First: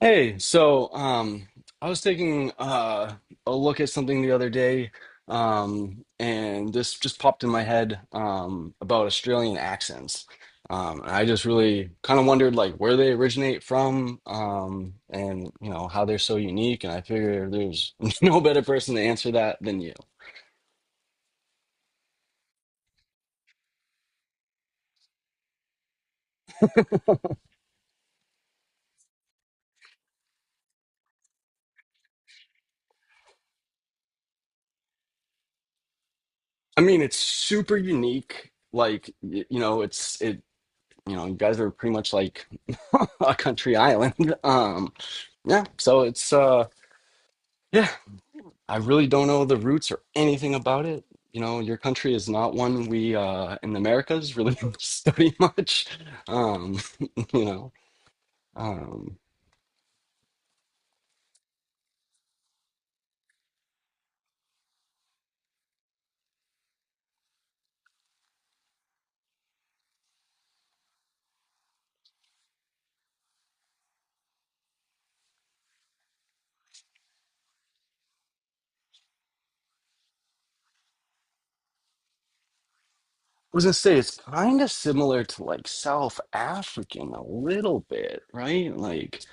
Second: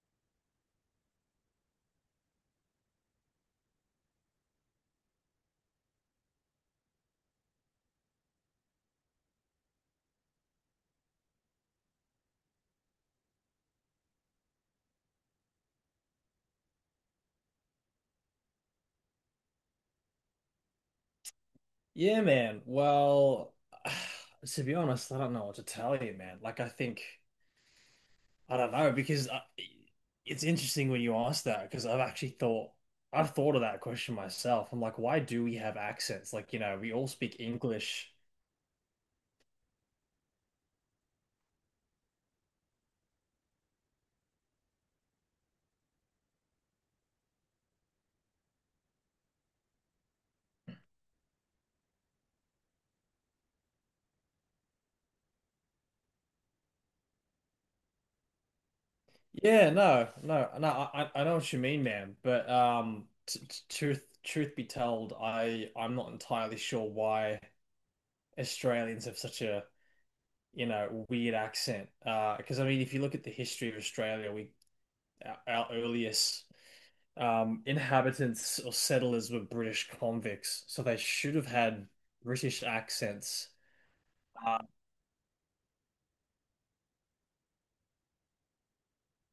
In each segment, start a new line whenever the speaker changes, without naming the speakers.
Hey, I was taking a look at something the other day, and this just popped in my head about Australian accents. And I just really kind of wondered like where they originate from, and you know how they're so unique. And I figure there's no better person to answer that than you.
Yeah, man. Well, to be honest, I don't know what to tell you, man. I think, I don't know, because it's interesting when you ask that, because I've thought of that question myself. I'm like, why do we have accents? Like, you know,
I
we
mean,
all
it's
speak
super
English.
unique. Like you know, it's it. You know, you guys are pretty much like a country island. Um, yeah, so it's Yeah, I really don't know the roots or anything about it. You know, your country is not one we in the Americas really study much. Um, you know, um,
Yeah, no, no, no, I know what you mean, man. But, truth be told, I'm not entirely sure why Australians have such a you know, weird accent. Because I mean, if you look at the history of Australia, we our earliest inhabitants or settlers were British convicts, so they should have had British accents.
I was gonna say it's
Uh,
kind of similar to like South African a little bit, right?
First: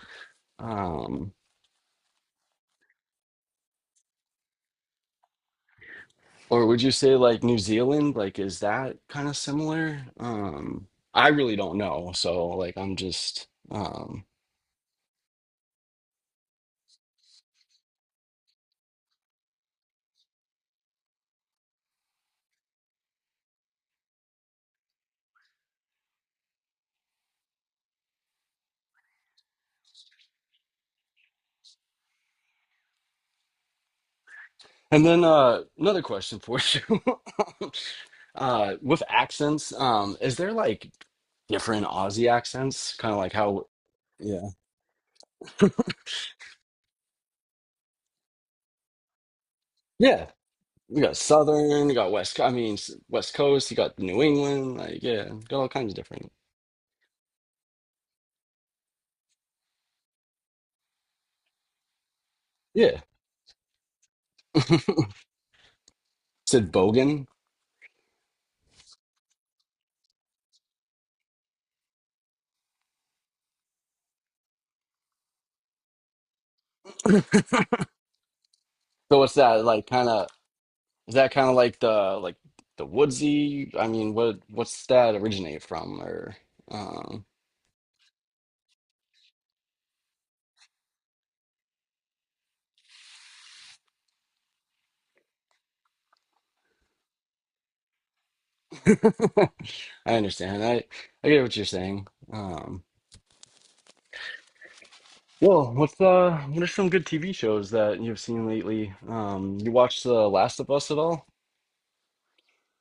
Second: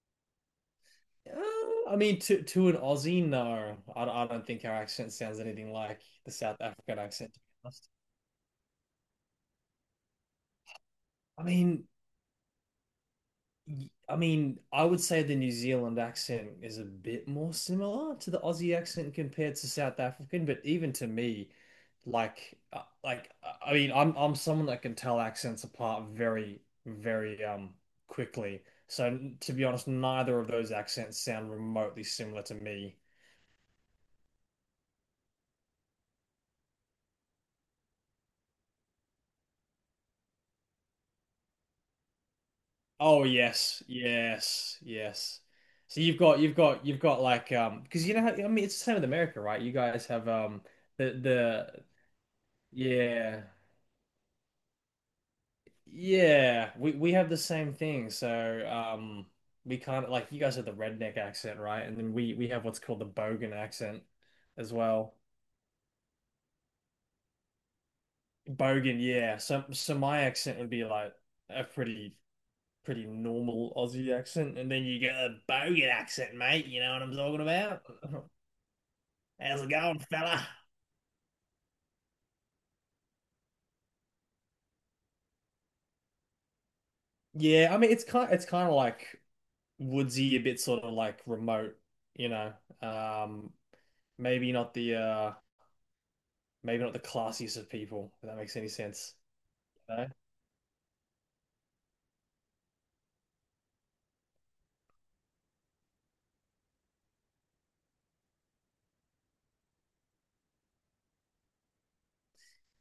um,
I mean, to an Aussie, no, I don't think our accent sounds anything like the South
or would you
African
say
accent, to
like
be
New
honest.
Zealand? Like, is that kind of similar? I
I
really don't
mean,
know. I'm just,
I mean, I would say the New Zealand accent is a bit more similar to the Aussie accent compared to South African, but even to me, I mean, I'm someone that can tell accents apart very, very quickly. So to be honest, neither of those accents sound remotely similar to me.
and then another question for you. With accents, is there like different Aussie accents? Kind of
Oh
like how,
yes,
yeah,
yes, yes. So you've got like because you know how, I mean it's the same with America, right? You guys have
yeah. You got
the
Southern, you got West. I mean, West
yeah.
Coast. You got New England. Like, yeah, got all kinds of different.
Yeah, we have the same thing. So, we kind of like you guys have the redneck accent, right? And then we have what's called
Yeah,
the Bogan accent as well.
said Bogan.
Bogan, yeah. So my accent would be like a pretty normal Aussie accent, and then you get a Bogan accent, mate. You know what I'm talking about?
So what's
How's
that
it
like?
going, fella?
Is that kind of like the woodsy? I mean, what's that originate from? Or um,
Yeah, I mean it's kind of like woodsy, a bit sort of like remote, you know. Um, maybe not the uh Maybe not the classiest of people, if that makes any sense. You know?
I understand. I get what you're saying. um, Well, what are some good TV shows that you've seen lately? You watched The Last of Us at all?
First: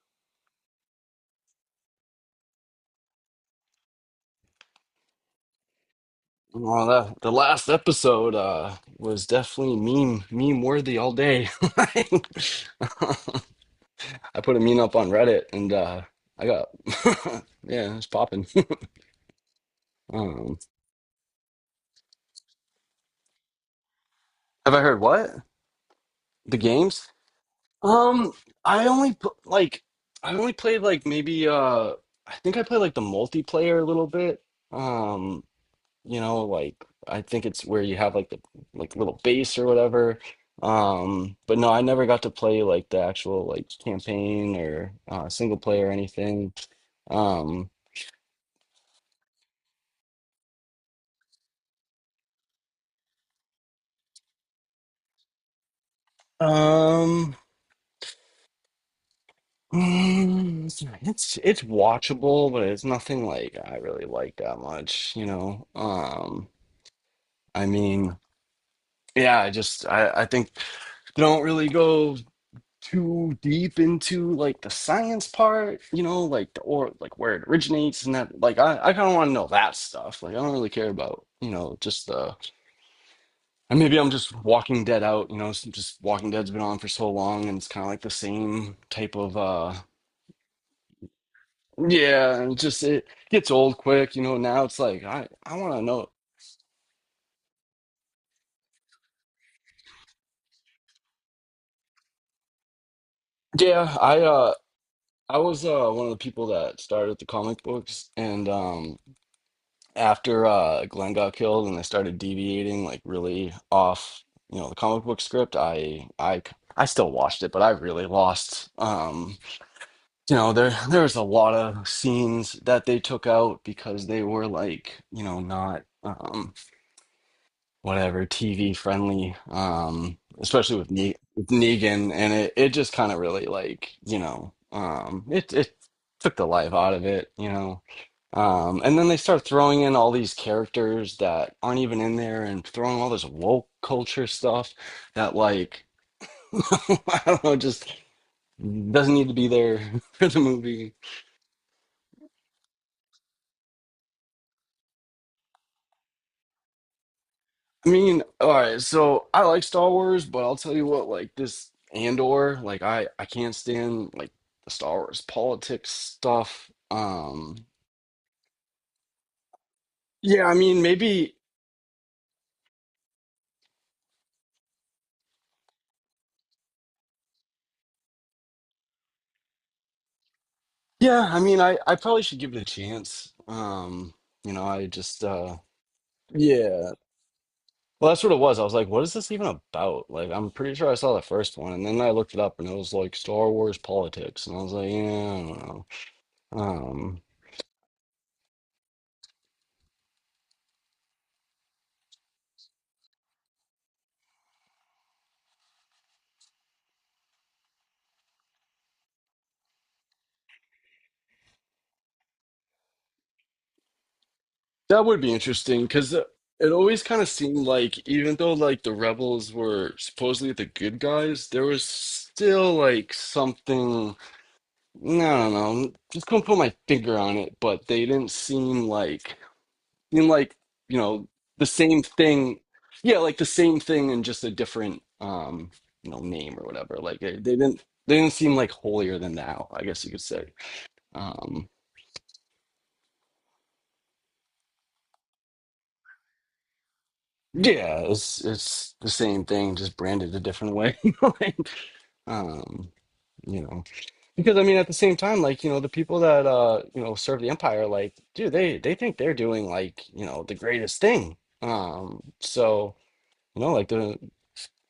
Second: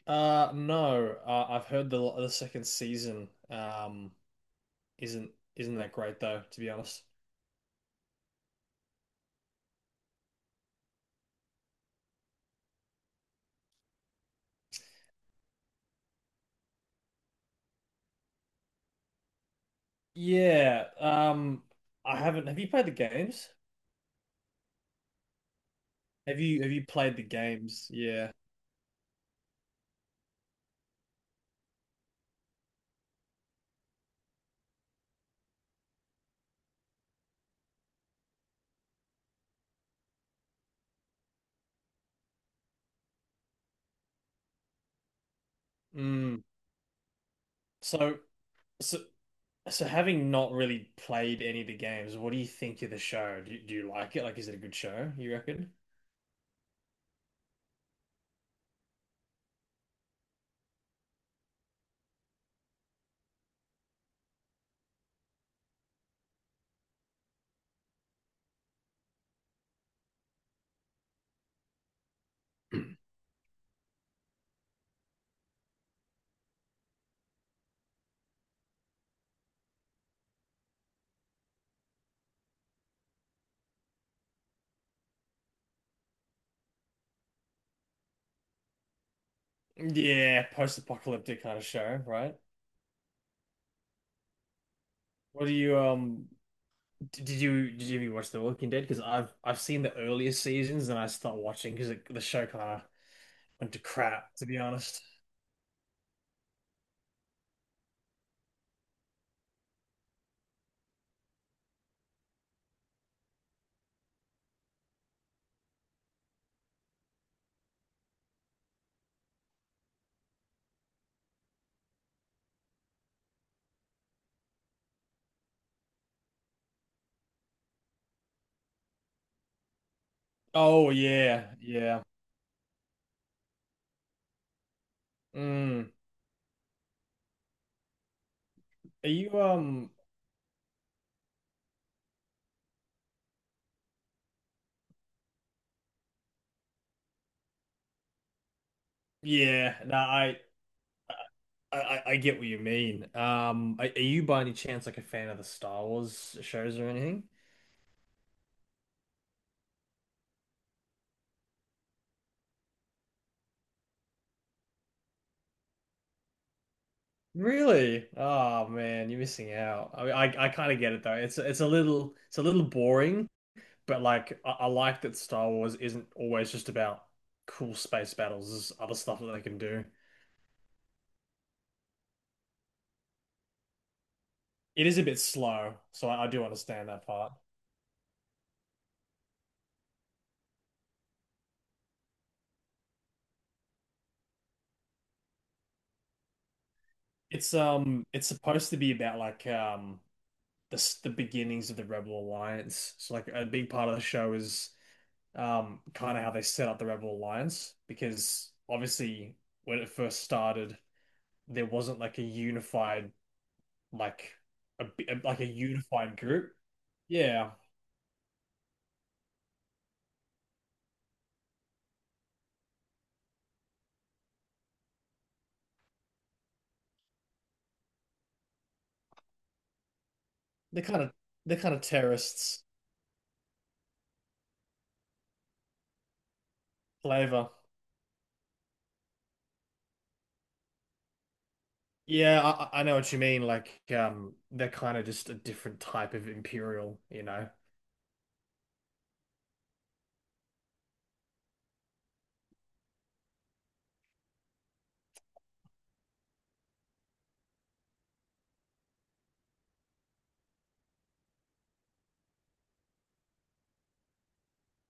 No, I've heard the second season isn't that great though, to be
Well,
honest.
that the last episode was definitely meme worthy all day. I put a meme up on Reddit and I got yeah, it's popping. Um,
Yeah, I haven't. Have you played the games?
have I heard what? The
Have you
games?
played the games? Yeah.
Um, I only pl- like I only played like maybe I think I played like the multiplayer a little bit. Um, you know like I think it's where you have like the like little base or whatever, um, but no, I never got to play like the actual like campaign or single player or
Mm.
anything. um
So so so having not really played any of the games, what do you think of the show? Do you like it? Like, is it a good show, you reckon?
um mm, it's it's watchable but it's nothing like I really like that much, you know. I mean yeah, I just I think they don't really go too deep into like the science part, you know, like the or like where it originates and that. Like I kind of want to know that stuff. Like I don't really care about, you know, just the and maybe I'm just Walking Dead out, you know, just Walking Dead's been on for so long and it's kind of like the same type of
Yeah, post-apocalyptic kind of show, right?
Yeah, and just it gets old quick, you know. Now it's like I
What do
I want
you
to know.
Did you ever watch The Walking Dead? Because I've seen the earliest seasons and I stopped watching because the show kind of went to
Yeah, I
crap, to
uh
be honest.
I was one of the people that started the comic books, and after Glenn got killed, and I started deviating like really off, you know, the comic book script. I still watched it, but I really lost. You know, there was a lot of scenes that they took out because they were like, you know, not, whatever, TV friendly, especially with,
Oh
with
yeah, yeah.
Negan, and it just kind of really like, you know, it it
Mm.
took the life out of it, you know, and then
Are
they
you
start throwing
um?
in all these characters that aren't even in there, and throwing all this woke culture stuff that like I don't know, just doesn't need to be
Yeah.
there
No,
for
I
the movie.
I I I get what you mean. Are you by any chance like a fan of the Star Wars shows or anything?
I mean, all right, so I like Star Wars, but I'll tell you what, like this Andor, like I can't stand like the Star Wars politics stuff.
Really? Oh man, you're missing out. I mean,
Yeah,
I
I
kind of
mean,
get it though.
maybe
It's a little boring. But like, I like that Star Wars isn't always just about cool space battles. There's other stuff that they can do.
yeah, I mean, I probably should give it a chance. You know, I
It is a bit
just
slow, so I do understand
Yeah.
that part.
Well, that's what it was. I was like, what is this even about? Like, I'm pretty sure I saw the first one, and then I looked it up, and it was like Star Wars politics, and I was like, yeah, I don't know. Um,
It's supposed to be about like the beginnings of the Rebel Alliance. So like a big part of the show is kind of how they set up the Rebel Alliance because obviously when it first started, there wasn't like a unified like
That would be
like a
interesting because
unified group.
it always kind of
Yeah,
seemed like even though like the rebels were supposedly the good guys, there was still like something, I don't know, just couldn't put my finger on it, but they didn't seem like,
they're
you
kind of
know, the same thing.
terrorists
Yeah, like the same thing in just a different, you know, name or whatever. Like
flavor.
they didn't seem like holier than thou, I guess you could say. Um,
Yeah, I know what you mean. Like, they're kind of just a different type of imperial, you know.
yeah, it's the same thing, just branded a different way. um you know, because I mean at the same time like, you know, the people that you know serve the empire, like dude, they think they're doing like, you know, the greatest thing. um so you know like the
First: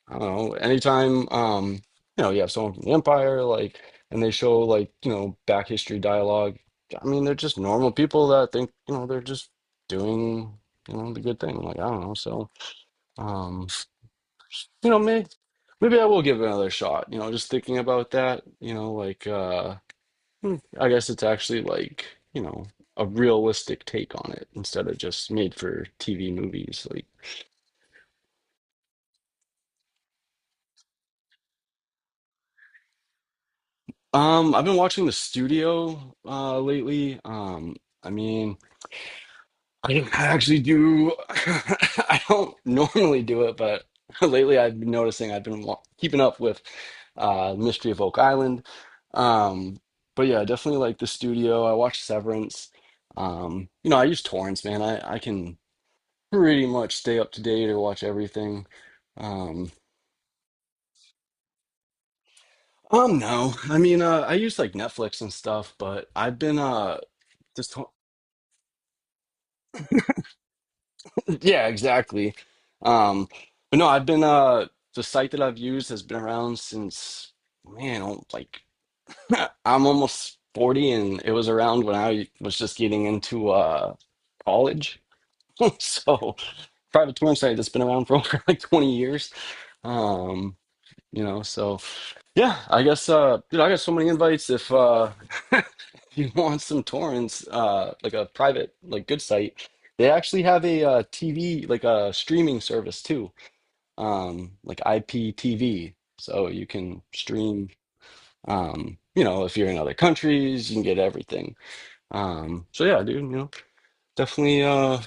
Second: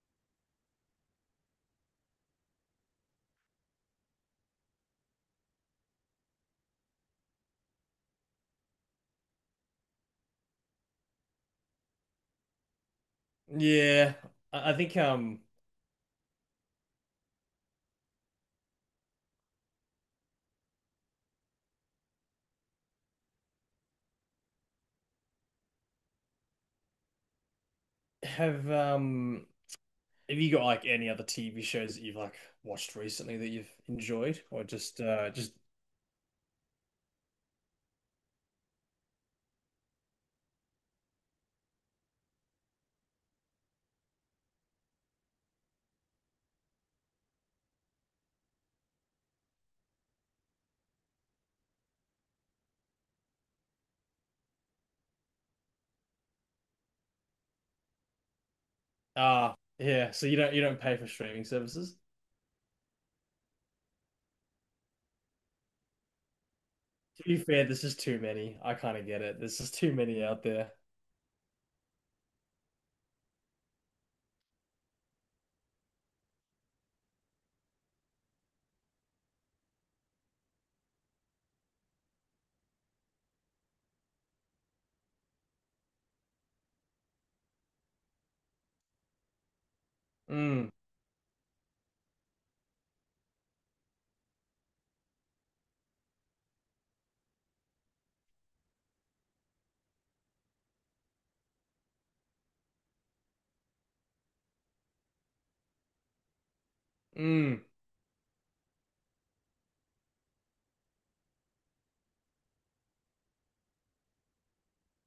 I don't know, anytime, you know, you have someone from the empire like and they show like, you know, back history dialogue, I mean they're just normal people that think, you know, they're just doing, you know, the good thing. Like I don't know. Um
Yeah, I
you
think
know, maybe I will give it another shot, you know, just thinking about that, you know, Hmm, I guess it's actually like, you know, a realistic take on it instead of just made for TV movies. Like,
have um, have you got like any other TV shows that you've like watched recently that you've enjoyed, or
I've been watching The
just
Studio lately. I mean, I don't actually do I don't normally do it, but lately I've been noticing I've been keeping up with Mystery of Oak Island. Um, but yeah, I definitely like The Studio. I watched Severance. You know, I use torrents, man. I can pretty much stay up to date or watch everything.
ah,
Um,
yeah. So you don't pay for streaming services.
no, I mean, I use like Netflix and stuff, but I've been
To be fair,
just
this is too many. I kind of get it. There's just too many out there.
Yeah, exactly. Um, but no, I've been The site that I've used has been around since man, I like I'm almost 40, and it was around when I was just getting into college. So, private touring site that's been around for over like 20 years. Um,
Mm,
you know, so. Yeah, dude, I got so many invites if if you want some torrents, like a private like good site. They actually have a TV like a streaming service too. Um, like IPTV. So you can
mm,
stream, you know, if you're in other countries, you can get everything. Yeah, dude, you know, definitely uh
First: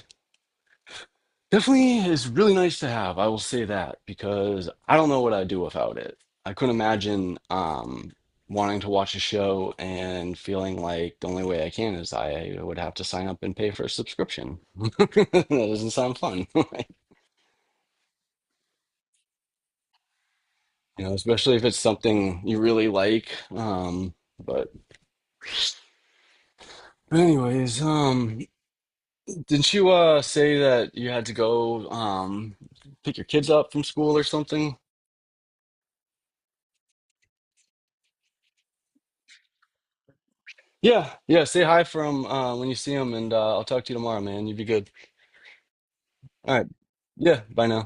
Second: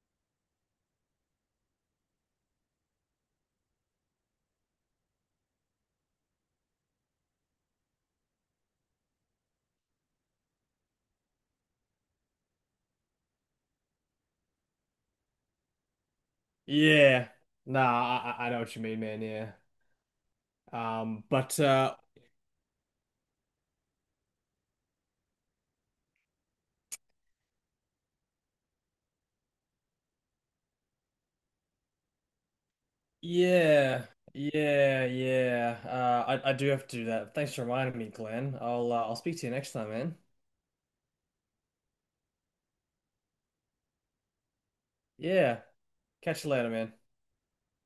definitely is really nice to have. I will say that because I don't know what I'd do without it. I couldn't imagine, wanting to watch a show and feeling like the only way I can is I would have to sign up and pay for a subscription. That doesn't sound fun, you
yeah. Nah, I know what you mean, man. Yeah.
know, especially
But
if it's something you really like. But Anyways, didn't you say that you had to go pick your kids up from
yeah,
school or something?
yeah, yeah. I do have to do that. Thanks for reminding me, Glenn. I'll speak to you next time, man.
Yeah, yeah. Say hi from when you see him, and I'll talk to you tomorrow, man. You'd be good.
Yeah. Catch you
All right.
later, man.
Yeah. Bye now.